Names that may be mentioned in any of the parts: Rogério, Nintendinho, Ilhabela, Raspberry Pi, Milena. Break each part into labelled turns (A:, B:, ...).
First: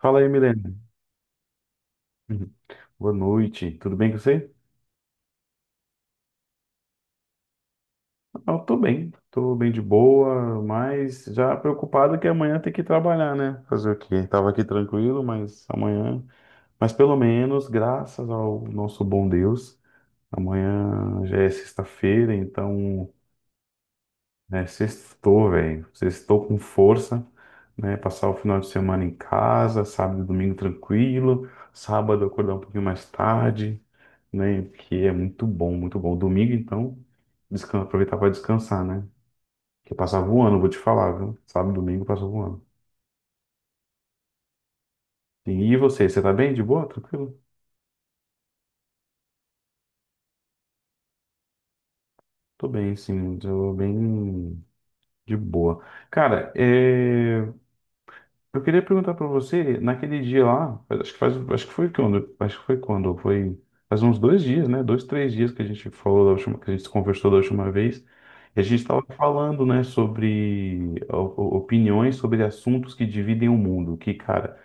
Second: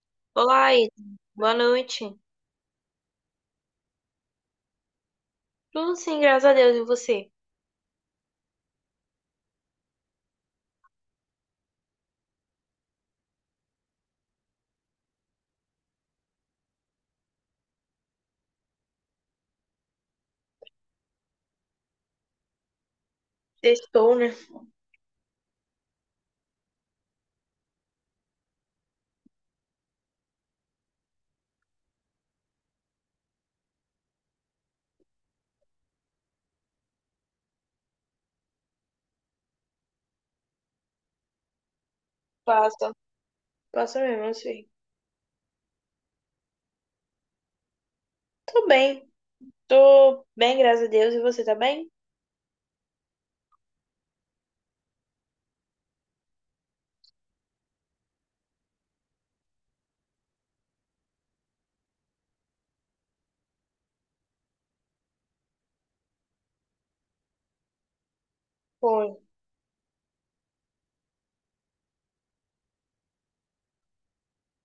A: Fala aí,
B: Olá,
A: Milena.
B: Ida. Boa noite.
A: Uhum. Boa noite. Tudo bem com você?
B: Tudo sim, graças a Deus. E você?
A: Eu tô bem. Tô bem de boa, mas já preocupado que amanhã tem que trabalhar, né? Fazer o quê? Tava aqui tranquilo, mas amanhã. Mas pelo menos, graças ao nosso bom Deus, amanhã já é sexta-feira, então
B: Estou, né?
A: é sextou, velho. Sextou com força, né? Passar o final de semana em casa, sábado e domingo tranquilo, sábado acordar um pouquinho mais tarde, né? Porque é muito bom, muito bom. Domingo, então, aproveitar para descansar, né? Porque passava voando, vou te falar, viu? Sábado, domingo passa voando.
B: Passa. Passa mesmo, assim.
A: E você, você tá bem? De boa? Tranquilo?
B: Tô bem. Tô bem, graças a Deus. E você tá bem?
A: Tô bem, sim, tô bem de boa. Cara, eu queria perguntar pra você, naquele dia lá, acho que faz, acho que foi quando, acho que foi quando, foi faz uns dois dias, né? Dois, três dias que a gente falou da última, que a gente se conversou da última vez, e a gente estava
B: Foi.
A: falando, né, sobre opiniões sobre assuntos que dividem o mundo, que, cara,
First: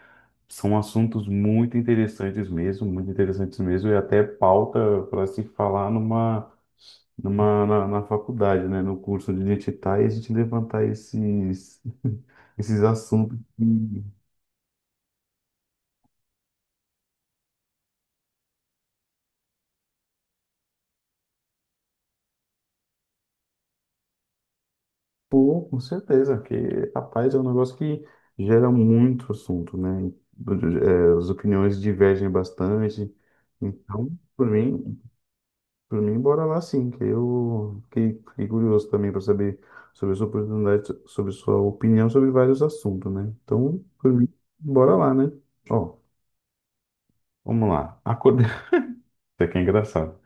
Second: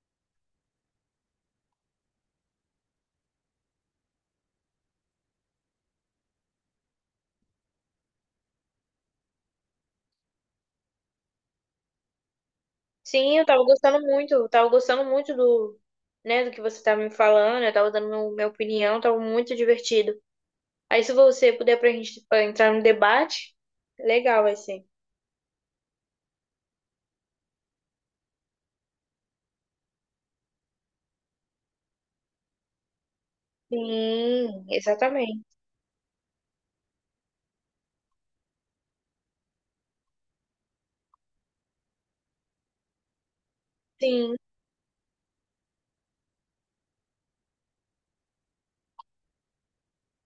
A: são assuntos muito interessantes mesmo, e até pauta para se falar na faculdade, né, no curso de onde a gente está, e a gente levantar esses, esses assuntos.
B: Sim, eu tava gostando muito. Né, do que você tava me falando. Eu tava dando minha opinião. Tava muito divertido. Aí, se você puder pra gente pra entrar no debate, legal vai ser.
A: Pô, com certeza, porque, rapaz, é um negócio que gera muito assunto, né? É, as opiniões divergem bastante. Então, por
B: Sim,
A: mim,
B: exatamente.
A: por mim, bora lá sim, que eu fiquei curioso também para saber sobre sua oportunidade, sobre sua opinião sobre vários assuntos, né? Então, por mim,
B: Sim.
A: bora lá, né? Ó, vamos lá. Acordar. Isso aqui é engraçado.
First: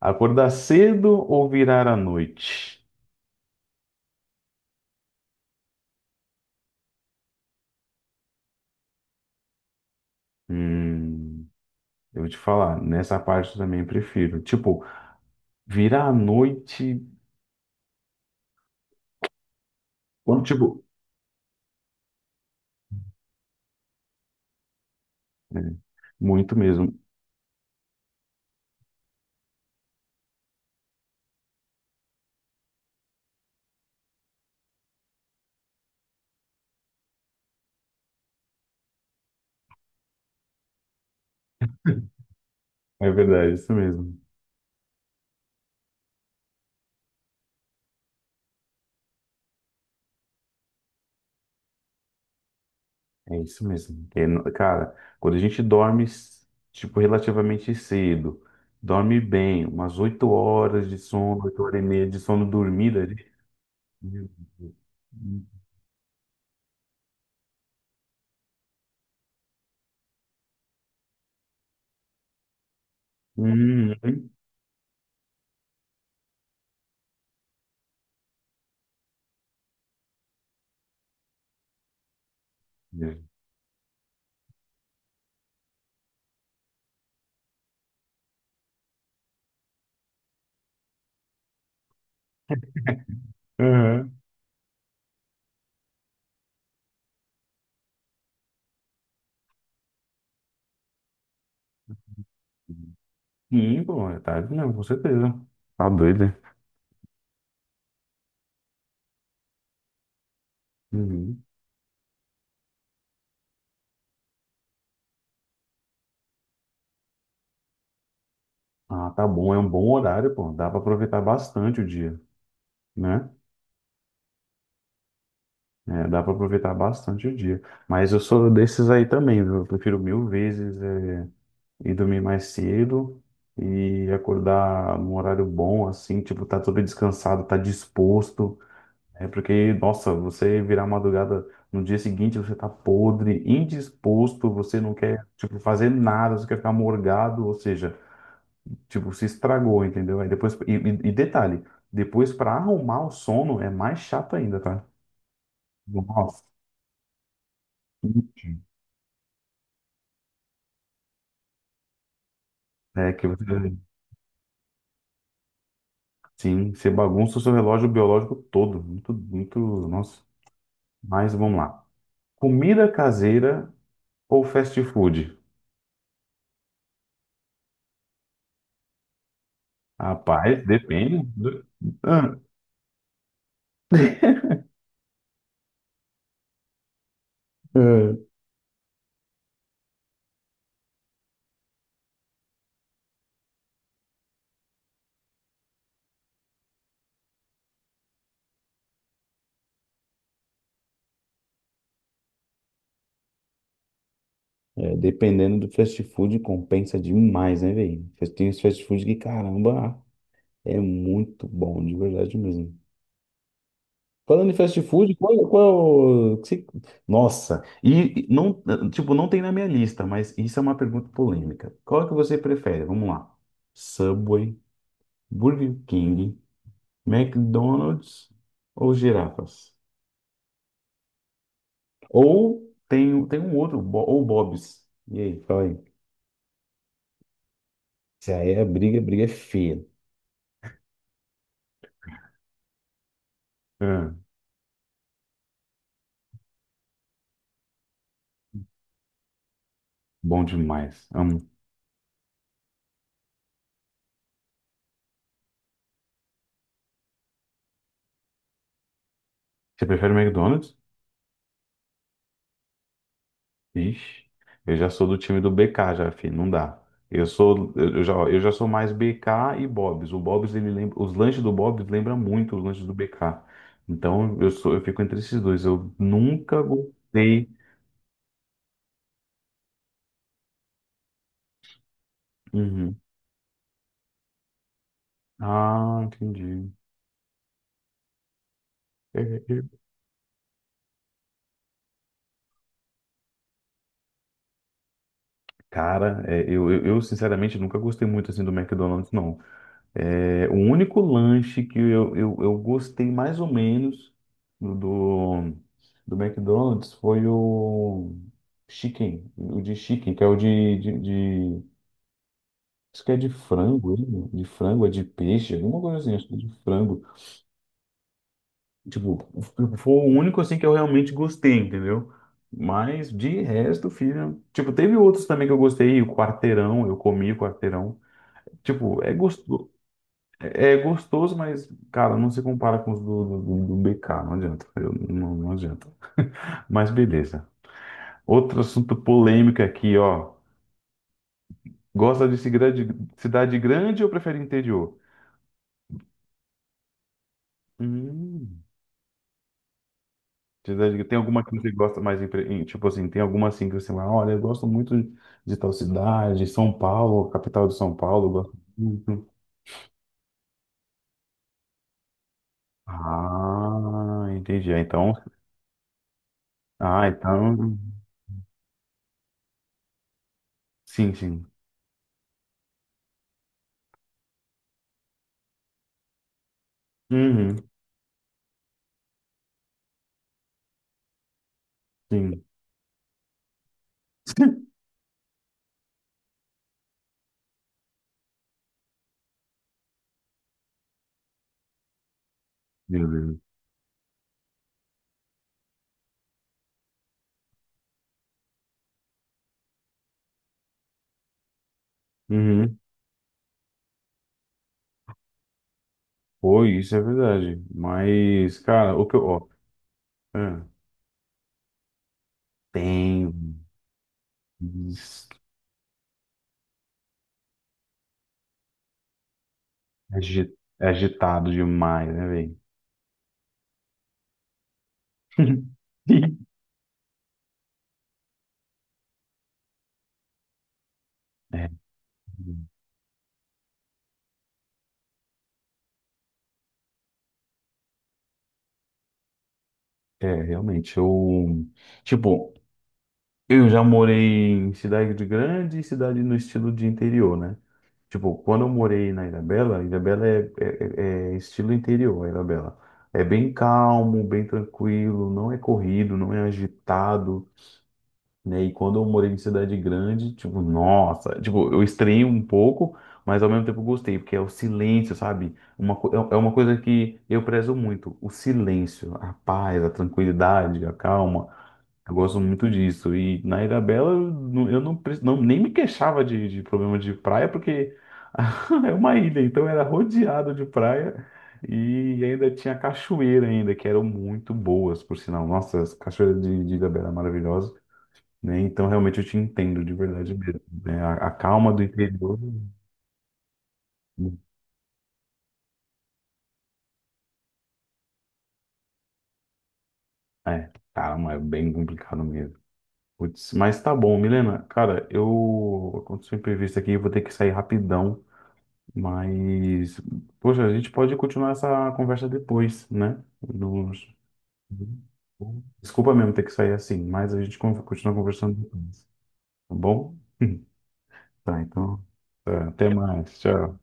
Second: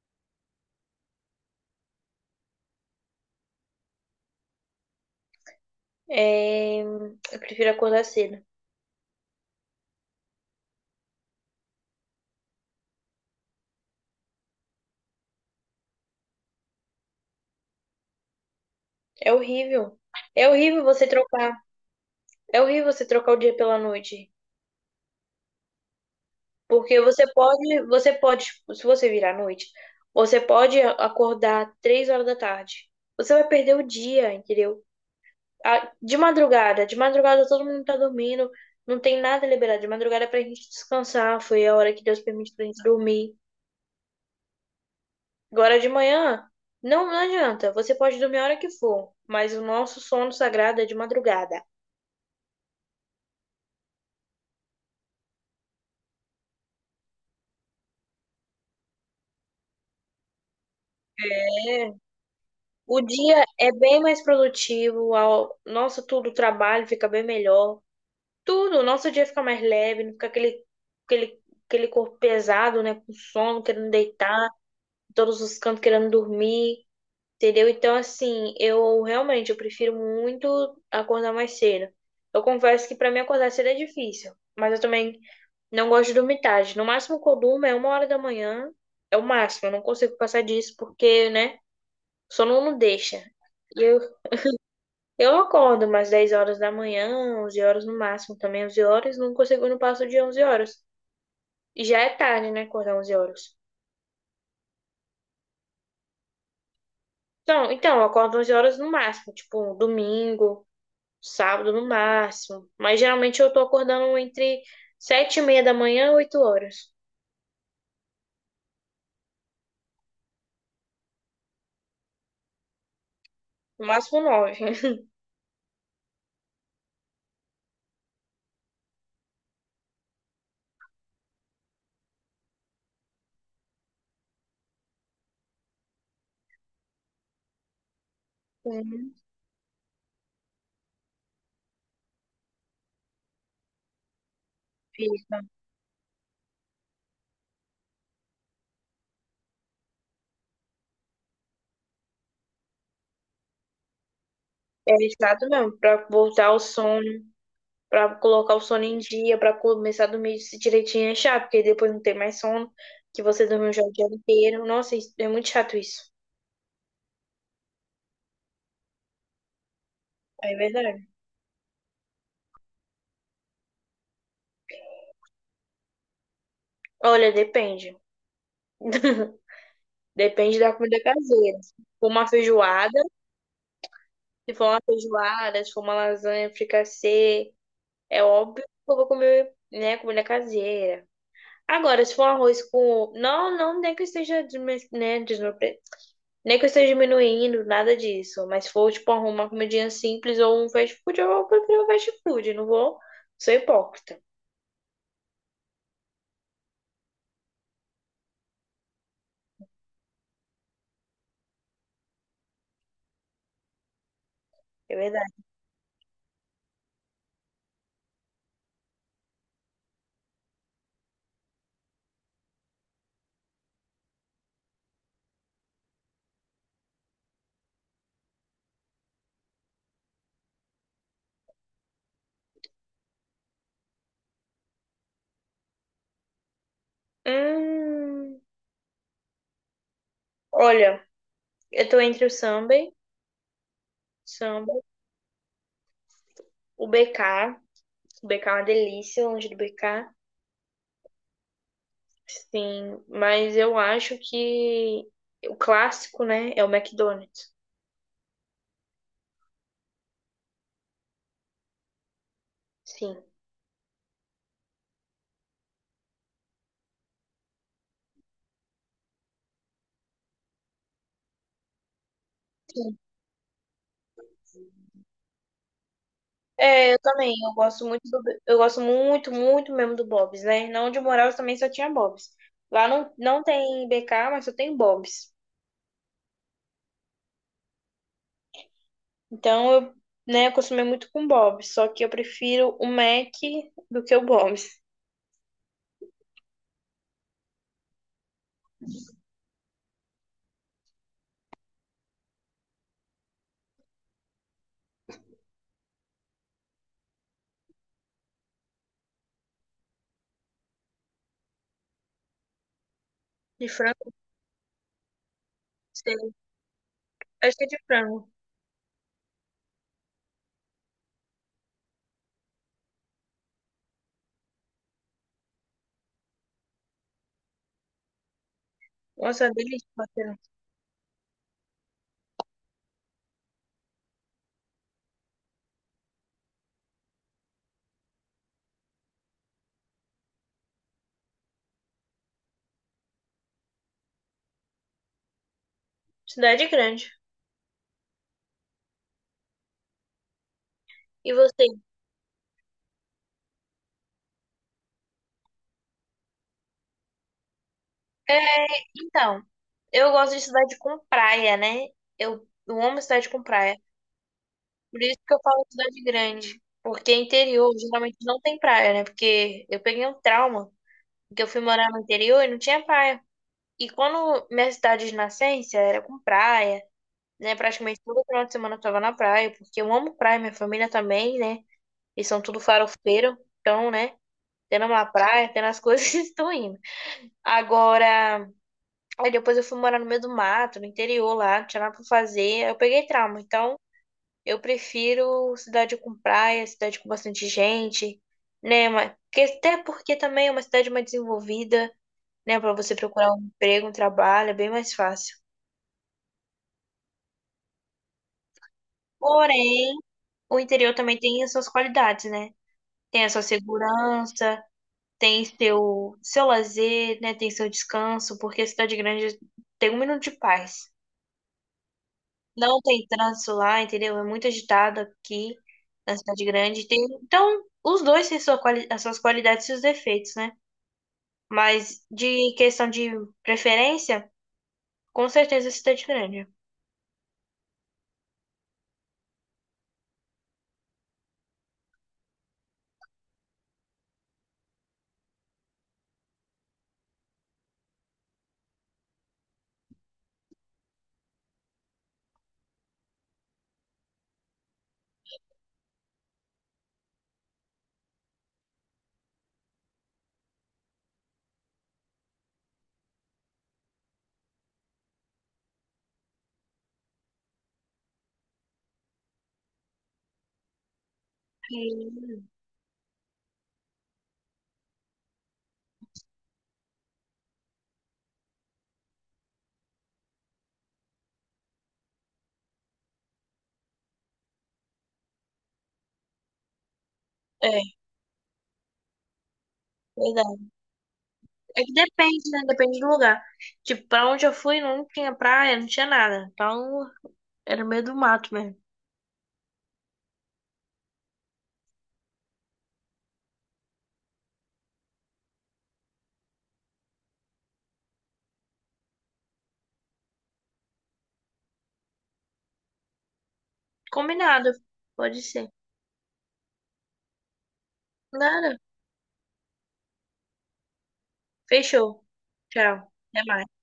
A: Acordar cedo ou virar à noite?
B: Eu prefiro acordar cedo.
A: Hum, eu vou te falar, nessa parte eu também prefiro. Tipo, vira à noite,
B: É horrível.
A: quando,
B: É
A: tipo,
B: horrível você trocar. É horrível você trocar o dia pela noite,
A: é, muito mesmo.
B: porque você pode, tipo, se você virar à noite, você pode acordar 3 horas da tarde. Você vai perder o dia, entendeu? De madrugada todo mundo tá dormindo, não tem nada liberado. De madrugada é pra gente descansar, foi a hora que Deus permite pra gente
A: É
B: dormir.
A: verdade, é isso mesmo.
B: Agora de manhã, não adianta, você pode dormir a hora que for, mas o nosso sono sagrado é de madrugada.
A: É isso mesmo. É, cara, quando a gente dorme, tipo, relativamente cedo, dorme bem, umas 8 horas de sono, 8 horas e
B: É,
A: meia de sono dormida
B: O
A: ali.
B: dia é bem mais
A: Meu Deus.
B: produtivo, nossa, tudo, o trabalho fica bem melhor. Tudo, o nosso dia fica mais leve, não fica aquele, aquele, aquele corpo pesado, né? Com sono, querendo
A: Hum, hum.
B: deitar, em todos os cantos querendo dormir, entendeu? Então, assim, eu prefiro muito acordar mais cedo. Eu confesso que pra mim acordar cedo é difícil, mas eu também não gosto de dormir tarde. No máximo que eu durmo é 1 hora da manhã, é o máximo, eu não consigo passar disso porque, né, o sono não deixa. E eu
A: Uhum.
B: Eu acordo umas 10 horas da manhã, 11 horas no máximo, também 11 horas, nunca segundo passo de 11 horas. E já é tarde, né, acordar 11 horas.
A: Sim, pô, é tarde mesmo, com certeza. Tá doido, né?
B: Então, eu acordo 11 horas no máximo, tipo, um domingo,
A: Uhum.
B: sábado no máximo. Mas geralmente eu tô acordando entre 7 e meia da manhã e 8 horas.
A: Ah, tá bom, é um bom horário, pô. Dá pra aproveitar bastante o dia, né?
B: No máximo 9.
A: É, dá para aproveitar bastante o dia. Mas eu sou desses aí também, viu? Eu prefiro mil vezes ir dormir mais cedo e acordar num horário bom, assim, tipo, tá todo descansado, tá disposto. É porque, nossa, você virar madrugada no dia seguinte, você tá podre, indisposto, você não quer,
B: Fica.
A: tipo, fazer nada, você quer ficar morgado, ou seja, tipo, se estragou, entendeu? Aí depois, e detalhe, depois para arrumar o sono é mais chato ainda, tá?
B: É chato mesmo, pra
A: Nossa.
B: voltar ao sono. Pra colocar o sono em dia, pra começar a dormir direitinho é chato, porque depois não tem mais sono,
A: É
B: que
A: que você,
B: você dormiu já o dia inteiro. Nossa, é muito chato isso.
A: sim, você bagunça o seu relógio biológico todo. Muito, muito, nossa.
B: É verdade.
A: Mas vamos lá. Comida caseira ou fast food?
B: Olha, depende. Depende
A: Rapaz,
B: da comida
A: depende
B: caseira.
A: do...
B: For uma
A: Ah,
B: feijoada, Se for uma feijoada, se for uma lasanha fricassê, é óbvio que eu vou comer, né, comida caseira. Agora, se for arroz com. Não, não, nem que eu esteja, desme- né, desnupre- nem que eu esteja diminuindo, nada disso. Mas se for, tipo, uma comidinha simples ou um fast food, eu prefiro fast food, não vou. Sou hipócrita,
A: é, é, dependendo do fast food, compensa demais, né, velho? Tem os fast food que, caramba, é muito bom, de verdade mesmo. Falando em fast
B: é
A: food,
B: verdade.
A: qual, qual... que se- nossa, e não, tipo, não tem na minha lista, mas isso é uma pergunta polêmica. Qual que você prefere? Vamos lá. Subway, Burger King, McDonald's ou girafas? Ou tem, tem um outro, ou Bob's. E aí, fala aí. Se
B: Hum,
A: aí a briga é feia.
B: Olha, eu tô entre o samba,
A: Ah,
B: samba, o BK. O BK é uma delícia, longe do BK.
A: bom demais. Amo.
B: Sim, mas eu acho que o clássico, né, é o McDonald's.
A: Você prefere McDonald's?
B: Sim.
A: Ixi, eu já sou do time do BK já, filho, não dá. Eu já sou mais BK e Bob's. O Bob's, ele lembra, os lanches do Bob's lembram muito os lanches do BK. Então, eu sou, eu fico entre esses dois. Eu nunca
B: É, eu também.
A: gostei.
B: Eu gosto muito, muito mesmo do Bob's, né? Na onde eu morava também só tinha Bob's. Lá
A: Uhum.
B: não tem BK, mas só tem Bob's.
A: Ah, entendi. É, é,
B: Então
A: é.
B: né, acostumei muito com Bob's, só que eu prefiro o Mac do que o Bob's.
A: Cara, é, eu sinceramente nunca gostei muito assim do McDonald's, não. É, o único lanche que eu gostei mais ou menos do, do, do McDonald's foi o chicken, o de chicken, que é o de- acho que é de
B: De
A: frango, ele,
B: frango, não
A: né? De frango, é de peixe, alguma coisa assim, acho que
B: sei.
A: é de frango.
B: Acho que é de frango.
A: Tipo, foi o único assim que eu realmente gostei, entendeu? Mas de resto, filho, tipo, teve outros também que eu gostei, o quarteirão, eu comi o quarteirão. Tipo, é
B: Nossa, é
A: gostoso.
B: delícia, Matheus.
A: É gostoso, mas, cara, não se compara com os do BK, não, não adianta. Mas beleza. Outro assunto polêmico aqui, ó. Gosta de cidade, cidade grande ou prefere interior?
B: Cidade grande.
A: Hum, cidade, tem
B: E
A: alguma que
B: você?
A: você gosta mais, tipo assim, tem alguma assim que você fala, olha, eu gosto muito de tal cidade, São Paulo, capital de São Paulo, eu
B: É,
A: gosto muito.
B: então, eu gosto de cidade com praia, né? Eu amo cidade com praia.
A: Ah, entendi. Ah,
B: Por
A: então,
B: isso que eu falo cidade grande.
A: ah,
B: Porque interior
A: então,
B: geralmente não tem praia, né? Porque eu peguei um trauma,
A: sim,
B: porque
A: sim.
B: eu fui morar no interior e não tinha praia. E quando minha cidade de nascença era com praia, né?
A: Uhum,
B: Praticamente todo final de semana eu tava na praia, porque eu amo praia, minha família também, né? Eles são
A: sim.
B: tudo farofeiro, então, né? Tendo uma praia, tendo as coisas, estou indo. Agora, aí depois eu fui morar no meio do mato, no interior lá, não tinha nada pra fazer, aí eu peguei
A: Meu Deus.
B: trauma. Então, eu prefiro cidade com praia, cidade com bastante gente, né? Até porque também é uma cidade mais desenvolvida, né? Para
A: Uhum.
B: você procurar um emprego, um trabalho, é bem mais fácil.
A: Foi, isso é verdade. Mas, cara, o que eu. Ó,
B: Porém, o
A: é,
B: interior também tem as suas qualidades, né? Tem a sua
A: tem.
B: segurança,
A: is-
B: tem seu lazer, né? Tem seu descanso, porque a cidade grande tem um minuto de
A: agi- É
B: paz.
A: agitado demais, né, velho?
B: Não tem trânsito lá, entendeu? É muito agitado aqui na cidade grande. Tem, então, os dois têm as suas qualidades e seus defeitos, né?
A: É,
B: Mas de questão de preferência, com certeza cidade grande.
A: é, realmente. Eu. Tipo, eu já morei em cidade grande e cidade no estilo de interior, né? Tipo, quando eu morei na Ilhabela, Ilhabela é estilo interior, a Ilhabela. É bem calmo, bem tranquilo, não é corrido, não é agitado, né? E quando eu morei em cidade grande, tipo, nossa, tipo, eu estranhei um pouco, mas ao mesmo tempo eu gostei, porque é o silêncio, sabe? É é uma coisa que eu prezo muito, o silêncio, a paz, a tranquilidade, a calma. Eu gosto
B: Hum,
A: muito disso. E na Ilha Bela eu não, nem me queixava de problema de praia, porque é uma ilha, então era rodeado de praia. E ainda tinha cachoeira ainda, que eram muito boas, por sinal. Nossa, as cachoeiras de Ilhabela eram maravilhosas,
B: É,
A: né? Então, realmente, eu te entendo de verdade
B: verdade.
A: mesmo, né? A calma
B: É
A: do
B: que
A: interior.
B: depende, né? Depende do lugar. Tipo, pra onde eu fui não tinha praia, não tinha nada. Então, era no meio do mato mesmo.
A: É, calma, é bem complicado mesmo. Putz, mas tá bom, Milena. Cara, eu. Aconteceu um imprevisto aqui, eu vou ter que sair rapidão. Mas. Poxa, a gente pode continuar essa conversa depois, né?
B: Combinado. Pode ser.
A: Desculpa mesmo ter que sair assim, mas a gente continua conversando
B: Nada.
A: depois, tá bom? Tá, então,
B: Fechou.
A: tá, até
B: Tchau.
A: mais.
B: Até mais.
A: Tchau.